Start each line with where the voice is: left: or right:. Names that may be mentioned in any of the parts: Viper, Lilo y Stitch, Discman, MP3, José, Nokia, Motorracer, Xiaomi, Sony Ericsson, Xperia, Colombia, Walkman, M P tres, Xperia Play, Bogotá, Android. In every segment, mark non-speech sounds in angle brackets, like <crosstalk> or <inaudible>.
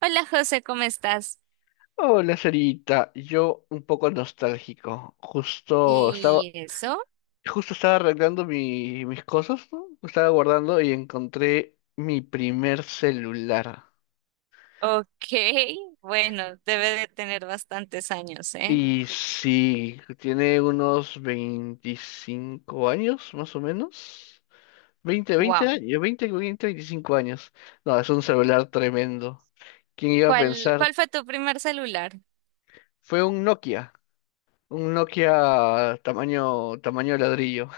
right: Hola José, ¿cómo estás?
left: Hola, Sarita. Yo un poco nostálgico. Justo estaba,
right: ¿Y eso?
left: justo estaba arreglando mis cosas, ¿no? Estaba guardando y encontré mi primer celular.
right: Ok, bueno, debe de tener bastantes años, ¿eh?
left: Y sí, tiene unos 25 años, más o menos. 20, veinte
right: Wow.
left: años, 20, 20, 25 años. No, es un celular tremendo. ¿Quién iba a
right: ¿Cuál,
left: pensar?
right: cuál fue tu primer celular?
left: Fue un Nokia tamaño, tamaño ladrillo.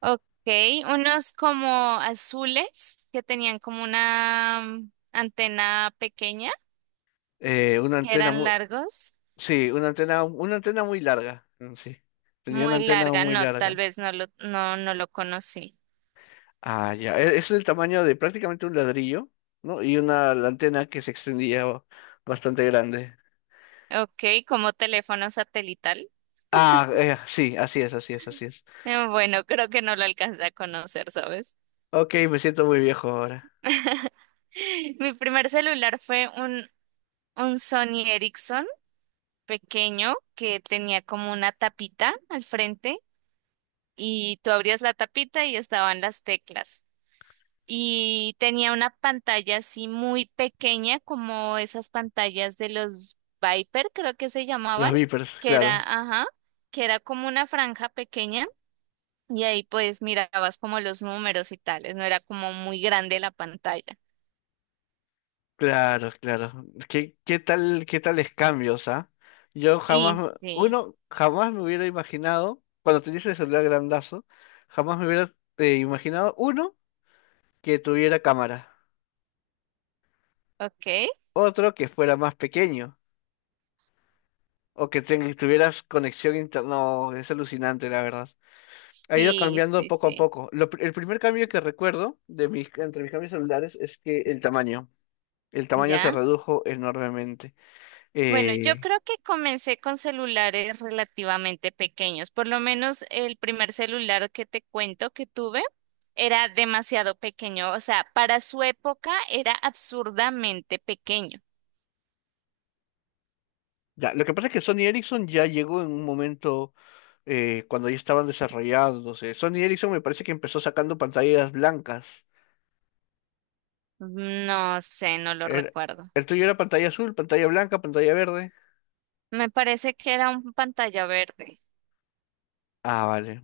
right: Ok, unos como azules que tenían como una antena pequeña,
left: Una
right: que
left: antena,
right: eran largos,
left: sí, una antena muy larga. Mm, sí, tenía una
right: muy
left: antena
right: larga.
left: muy
right: No, tal
left: larga.
right: vez no lo conocí.
left: Ah, ya. Es el tamaño de prácticamente un ladrillo, ¿no? Y una la antena que se extendía bastante grande.
right: Ok, como teléfono satelital.
left: Ah, sí, así es, así es, así es.
right: Bueno, creo que no lo alcancé a conocer, ¿sabes?
left: Ok, me siento muy viejo ahora.
right: <laughs> Mi primer celular fue un Sony Ericsson pequeño que tenía como una tapita al frente y tú abrías la tapita y estaban las teclas. Y tenía una pantalla así muy pequeña como esas pantallas de los Viper, creo que se llamaban,
left: Los Vipers,
right: que era,
left: claro,
right: ajá, que era como una franja pequeña y ahí pues mirabas como los números y tales, no era como muy grande la pantalla.
left: claro, claro. ¿ qué tales cambios, ¿ah? Yo jamás,
right: Y sí,
left: uno, jamás me hubiera imaginado, cuando tenía ese celular grandazo, jamás me hubiera imaginado, uno, que tuviera cámara.
right: ok.
left: Otro que fuera más pequeño o que tuvieras conexión interna. No, es alucinante, la verdad. Ha ido
right: Sí,
left: cambiando
right: sí,
left: poco a
right: sí.
left: poco. El primer cambio que recuerdo entre mis cambios celulares es que el tamaño. El tamaño se
right: ¿Ya?
left: redujo enormemente.
right: Bueno, yo
left: Eh,
right: creo que comencé con celulares relativamente pequeños. Por lo menos el primer celular que te cuento que tuve era demasiado pequeño. O sea, para su época era absurdamente pequeño.
left: ya, lo que pasa es que Sony Ericsson ya llegó en un momento cuando ya estaban desarrollándose. Sony Ericsson me parece que empezó sacando pantallas blancas.
right: No sé, no lo
left: Era-
right: recuerdo.
left: el tuyo era pantalla azul, pantalla blanca, pantalla verde.
right: Me parece que era un pantalla verde.
left: Ah, vale.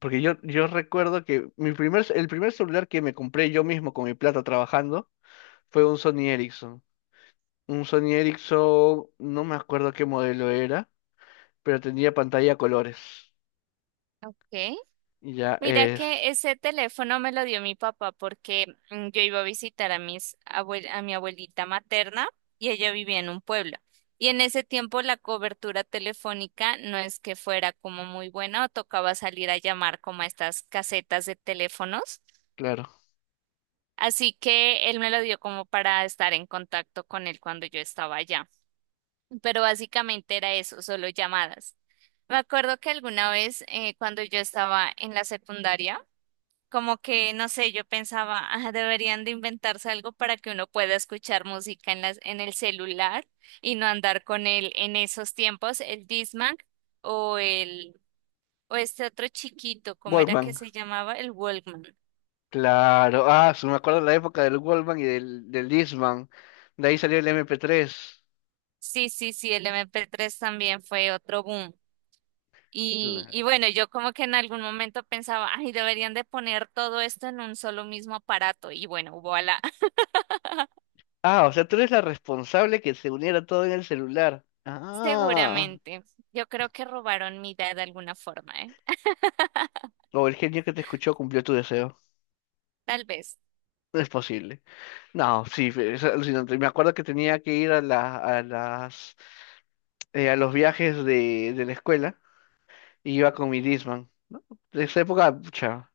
left: Porque yo recuerdo que el primer celular que me compré yo mismo con mi plata trabajando fue un Sony Ericsson. Un Sony Ericsson, no me acuerdo qué modelo era, pero tenía pantalla a colores.
right: Ok.
left: Y ya
right: Mira
left: es,
right: que ese teléfono me lo dio mi papá porque yo iba a visitar a a mi abuelita materna y ella vivía en un pueblo. Y en ese tiempo la cobertura telefónica no es que fuera como muy buena o tocaba salir a llamar como a estas casetas de teléfonos.
left: claro.
right: Así que él me lo dio como para estar en contacto con él cuando yo estaba allá. Pero básicamente era eso, solo llamadas. Me acuerdo que alguna vez cuando yo estaba en la secundaria, como que, no sé, yo pensaba, <laughs> "Ah, deberían de inventarse algo para que uno pueda escuchar música en las, en el celular y no andar con él en esos tiempos, el Discman o el, o este otro chiquito, ¿cómo era que
left: Walkman,
right: se llamaba? El Walkman.
left: claro. Ah, sí, me acuerdo de la época del Walkman y del Discman. De ahí salió el MP3.
right: Sí, sí, sí, el MP3 también fue otro boom. Y
left: Claro.
right: bueno, yo como que en algún momento pensaba, ay, deberían de poner todo esto en un solo mismo aparato. Y bueno, voilà, <laughs>
left: Ah, o sea, tú eres la responsable que se uniera todo en el celular. Ah.
right: seguramente. Yo creo que robaron mi idea de alguna forma, ¿eh?
left: O el genio que te escuchó cumplió tu deseo.
right: Tal vez.
left: No es posible. No, sí, es alucinante. Me acuerdo que tenía que ir a los viajes de la escuela y iba con mi Disman, ¿no? De esa época, pucha,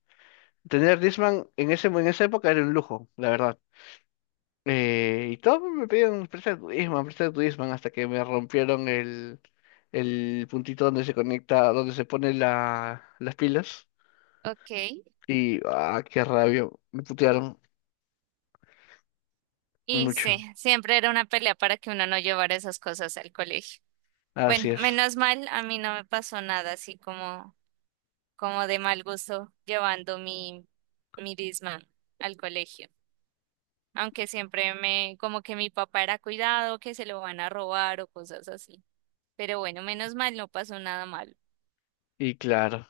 left: tener Disman en esa época era un lujo, la verdad. Y todos me pedían, presta tu Disman, hasta que me rompieron el puntito donde se conecta, donde se pone las pilas.
right: Ok.
left: Y, ah, qué rabia, me putearon
right: Y sí,
left: mucho.
right: siempre era una pelea para que uno no llevara esas cosas al colegio. Bueno,
left: Así es.
right: menos mal, a mí no me pasó nada así como de mal gusto llevando mi Discman al colegio. Aunque siempre como que mi papá era cuidado, que se lo van a robar o cosas así. Pero bueno, menos mal no pasó nada malo.
left: Y claro.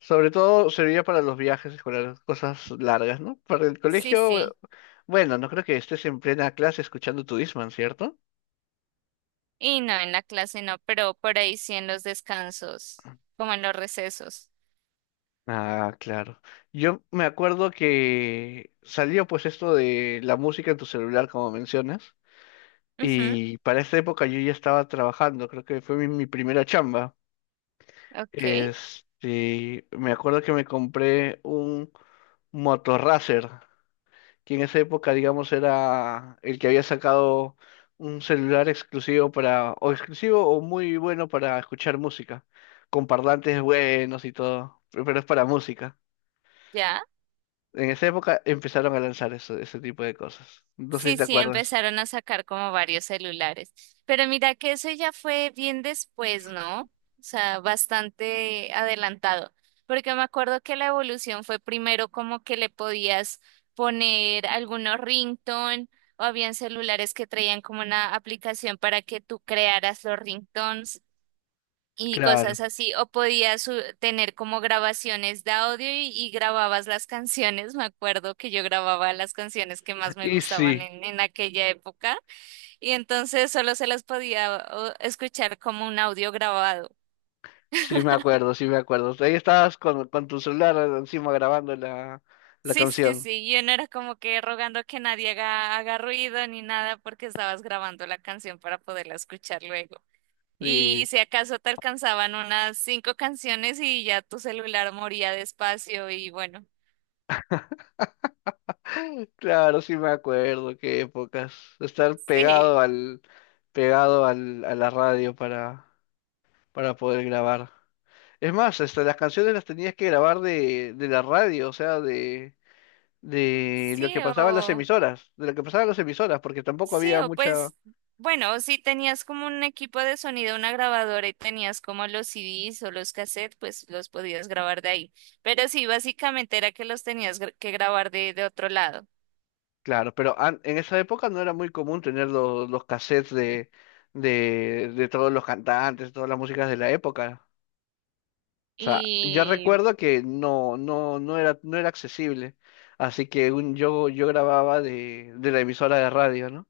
left: Sobre todo serviría para los viajes escolares, cosas largas, ¿no? Para el
right: Sí,
left: colegio,
right: sí.
left: bueno, no creo que estés en plena clase escuchando tu Discman, ¿cierto?
right: Y no, en la clase no, pero por ahí sí en los descansos, como en los recesos.
left: Ah, claro. Yo me acuerdo que salió pues esto de la música en tu celular, como mencionas,
right: Ujú,
left: y para esa época yo ya estaba trabajando, creo que fue mi primera chamba.
right: ok,
left: Este, me acuerdo que me compré un motorracer que en esa época, digamos, era el que había sacado un celular exclusivo para, o exclusivo o muy bueno para escuchar música, con parlantes buenos y todo, pero es para música.
right: ya.
left: En esa época empezaron a lanzar eso, ese tipo de cosas. No sé si
right: Sí,
left: te
right: sí,
left: acuerdas.
right: empezaron a sacar como varios celulares. Pero mira que eso ya fue bien después, ¿no? O sea, bastante adelantado. Porque me acuerdo que la evolución fue primero como que le podías poner algunos ringtone o habían celulares que traían como una aplicación para que tú crearas los ringtones y cosas
left: Claro.
right: así, o podías tener como grabaciones de audio y grababas las canciones. Me acuerdo que yo grababa las canciones que más me
left: Y
right: gustaban
left: sí,
right: en aquella época y entonces solo se las podía escuchar como un audio grabado.
left: sí me acuerdo, sí me acuerdo. Ahí estabas con tu celular encima grabando la
right: Sí, sí,
left: canción.
right: sí, yo no era como que rogando que nadie haga ruido ni nada porque estabas grabando la canción para poderla escuchar luego. Y si acaso te alcanzaban unas cinco canciones y ya tu celular moría despacio y bueno,
left: <laughs> Claro, sí me acuerdo, qué épocas. Estar
right: <laughs>
left: pegado
right: sí.
left: al, pegado al, a la radio para poder grabar. Es más, hasta las canciones las tenías que grabar de la radio, o sea, de, de
right: Sí,
left: lo que pasaba en las
right: o
left: emisoras, de lo que pasaba en las emisoras, porque tampoco
right: sí,
left: había
right: o
left: mucha.
right: pues, bueno, o si tenías como un equipo de sonido, una grabadora y tenías como los CDs o los cassettes, pues los podías grabar de ahí. Pero sí, básicamente era que los tenías que grabar de otro lado.
left: Claro, pero en esa época no era muy común tener los cassettes de todos los cantantes, todas las músicas de la época. O sea, yo
right: Y
left: recuerdo que no, no, no era accesible. Así que yo grababa de la emisora de radio, ¿no?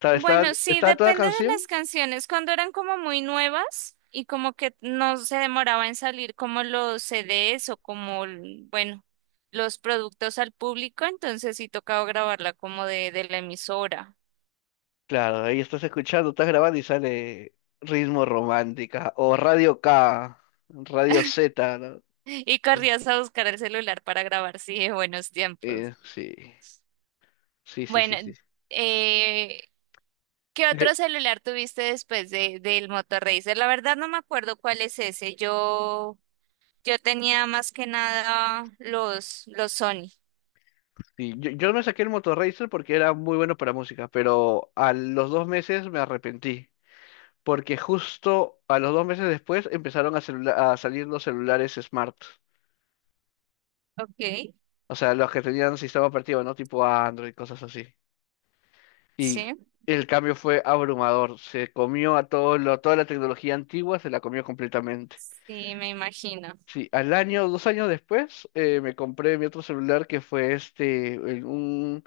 left: Estaba, estaba,
right: bueno, sí,
left: estaba toda
right: depende de
left: canción,
right: las canciones. Cuando eran como muy nuevas y como que no se demoraba en salir como los CDs o bueno, los productos al público, entonces sí tocaba grabarla como de la emisora.
left: claro, ahí estás escuchando, estás grabando y sale Ritmo Romántica o Radio K, Radio Z, ¿no?
right: Y corrías a buscar el celular para grabar, sí, de buenos tiempos.
left: Sí, sí, sí, sí,
right: Bueno,
left: sí.
right: eh, ¿qué
left: Eh,
right: otro celular tuviste después del Motorracer? La verdad no me acuerdo cuál es ese. Yo tenía más que nada los Sony.
left: sí, yo me saqué el Motorracer porque era muy bueno para música, pero a los 2 meses me arrepentí. Porque justo a los 2 meses después empezaron a salir los celulares smart,
right: Ok,
left: o sea, los que tenían sistema operativo, ¿no? Tipo Android, cosas así. Y
right: sí,
left: el cambio fue abrumador, se comió toda la tecnología antigua, se la comió completamente.
right: sí, me imagino.
left: Sí, al año, 2 años después, me compré mi otro celular que fue este, un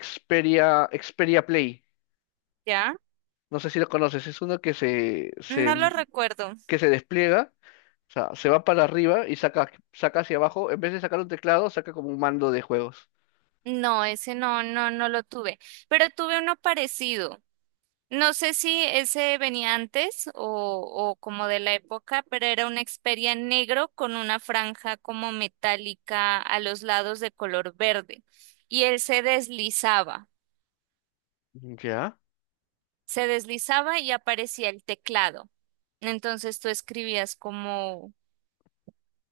left: Xperia, Xperia Play.
right: ¿Ya?
left: No sé si lo conoces, es uno
right: No lo recuerdo.
left: que se despliega, o sea, se va para arriba y saca hacia abajo, en vez de sacar un teclado, saca como un mando de juegos.
right: No, ese no, no, no lo tuve. Pero tuve uno parecido. No sé si ese venía antes o como de la época, pero era una Xperia en negro con una franja como metálica a los lados de color verde. Y él
left: ¿Ya?
right: se deslizaba y aparecía el teclado. Entonces tú escribías como,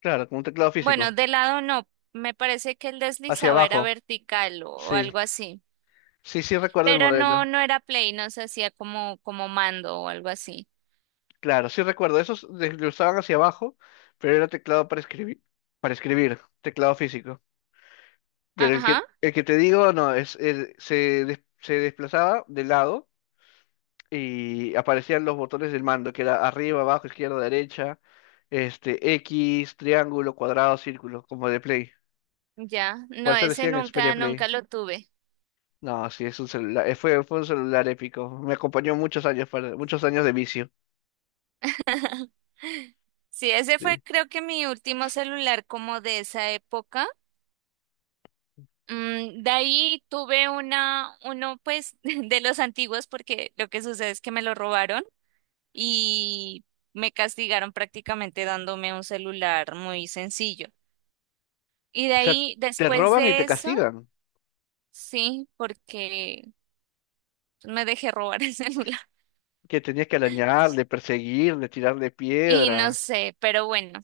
left: Claro, como un teclado
right: bueno,
left: físico,
right: de lado no, me parece que el
left: hacia
right: deslizaba era
left: abajo,
right: vertical o
left: sí,
right: algo así.
left: sí, sí recuerdo el
right: Pero no,
left: modelo,
right: no era play, no se hacía como mando o algo así.
left: claro, sí recuerdo, esos desglosaban hacia abajo, pero era teclado para escribir, teclado físico. Pero el
right: Ajá.
left: que, el que te digo, no, se desplazaba de lado y aparecían los botones del mando, que era arriba, abajo, izquierda, derecha, este, X, triángulo, cuadrado, círculo, como de Play.
right: Ya,
left: Por
right: no,
left: eso le
right: ese
left: decían Xperia
right: nunca,
left: Play.
right: nunca lo tuve.
left: No, sí, es un celular, fue un celular épico. Me acompañó muchos años, muchos años de vicio.
right: <gasps> Sí, ese fue
left: Sí.
right: creo que mi último celular como de esa época. De ahí tuve uno pues <laughs> de los antiguos porque lo que sucede es que me lo robaron y me castigaron prácticamente dándome un celular muy sencillo. Y de
left: O sea,
right: ahí,
left: te
right: después
left: roban y te
right: de eso,
left: castigan.
right: sí, porque me dejé robar el <laughs> celular.
left: Que tenías que arañarle, perseguirle, tirarle
right: Y no
left: piedra.
right: sé, pero bueno.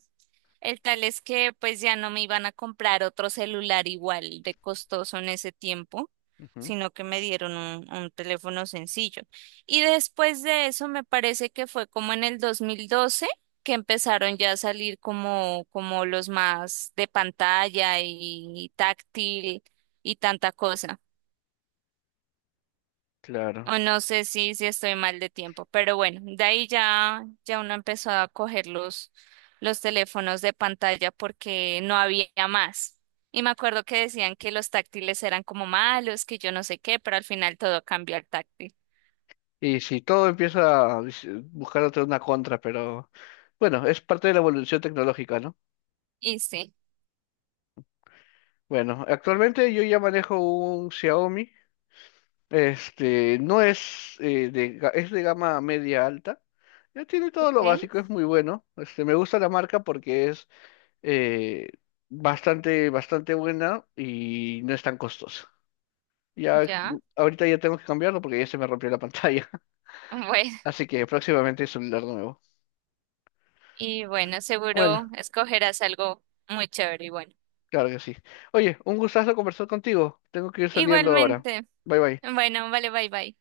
right: El tal es que pues ya no me iban a comprar otro celular igual de costoso en ese tiempo,
left: Ujú,
right: sino que me dieron un teléfono sencillo. Y después de eso me parece que fue como en el 2012 que empezaron ya a salir como, los más de pantalla y táctil y tanta cosa.
left: claro.
right: O no sé si estoy mal de tiempo, pero bueno, de ahí ya uno empezó a coger los teléfonos de pantalla porque no había más. Y me acuerdo que decían que los táctiles eran como malos, que yo no sé qué, pero al final todo cambió al táctil.
left: Y si todo empieza a buscar otra una contra, pero bueno, es parte de la evolución tecnológica, ¿no?
right: Y sí,
left: Bueno, actualmente yo ya manejo un Xiaomi. Este, no es, de, ga- es de gama media alta. Ya tiene todo
right: ok,
left: lo básico, es muy bueno. Este, me gusta la marca porque es eh, bastante buena y no es tan costosa. Ya,
right: ya. <laughs>
left: ahorita ya tengo que cambiarlo porque ya se me rompió la pantalla. <laughs>
right: Bueno,
left: Así que próximamente es celular nuevo.
right: y bueno,
left: Bueno,
right: seguro escogerás algo muy chévere y bueno.
left: claro que sí. Oye, un gustazo conversar contigo. Tengo que ir saliendo ahora.
right: Igualmente.
left: Bye bye.
right: Bueno, vale, bye bye.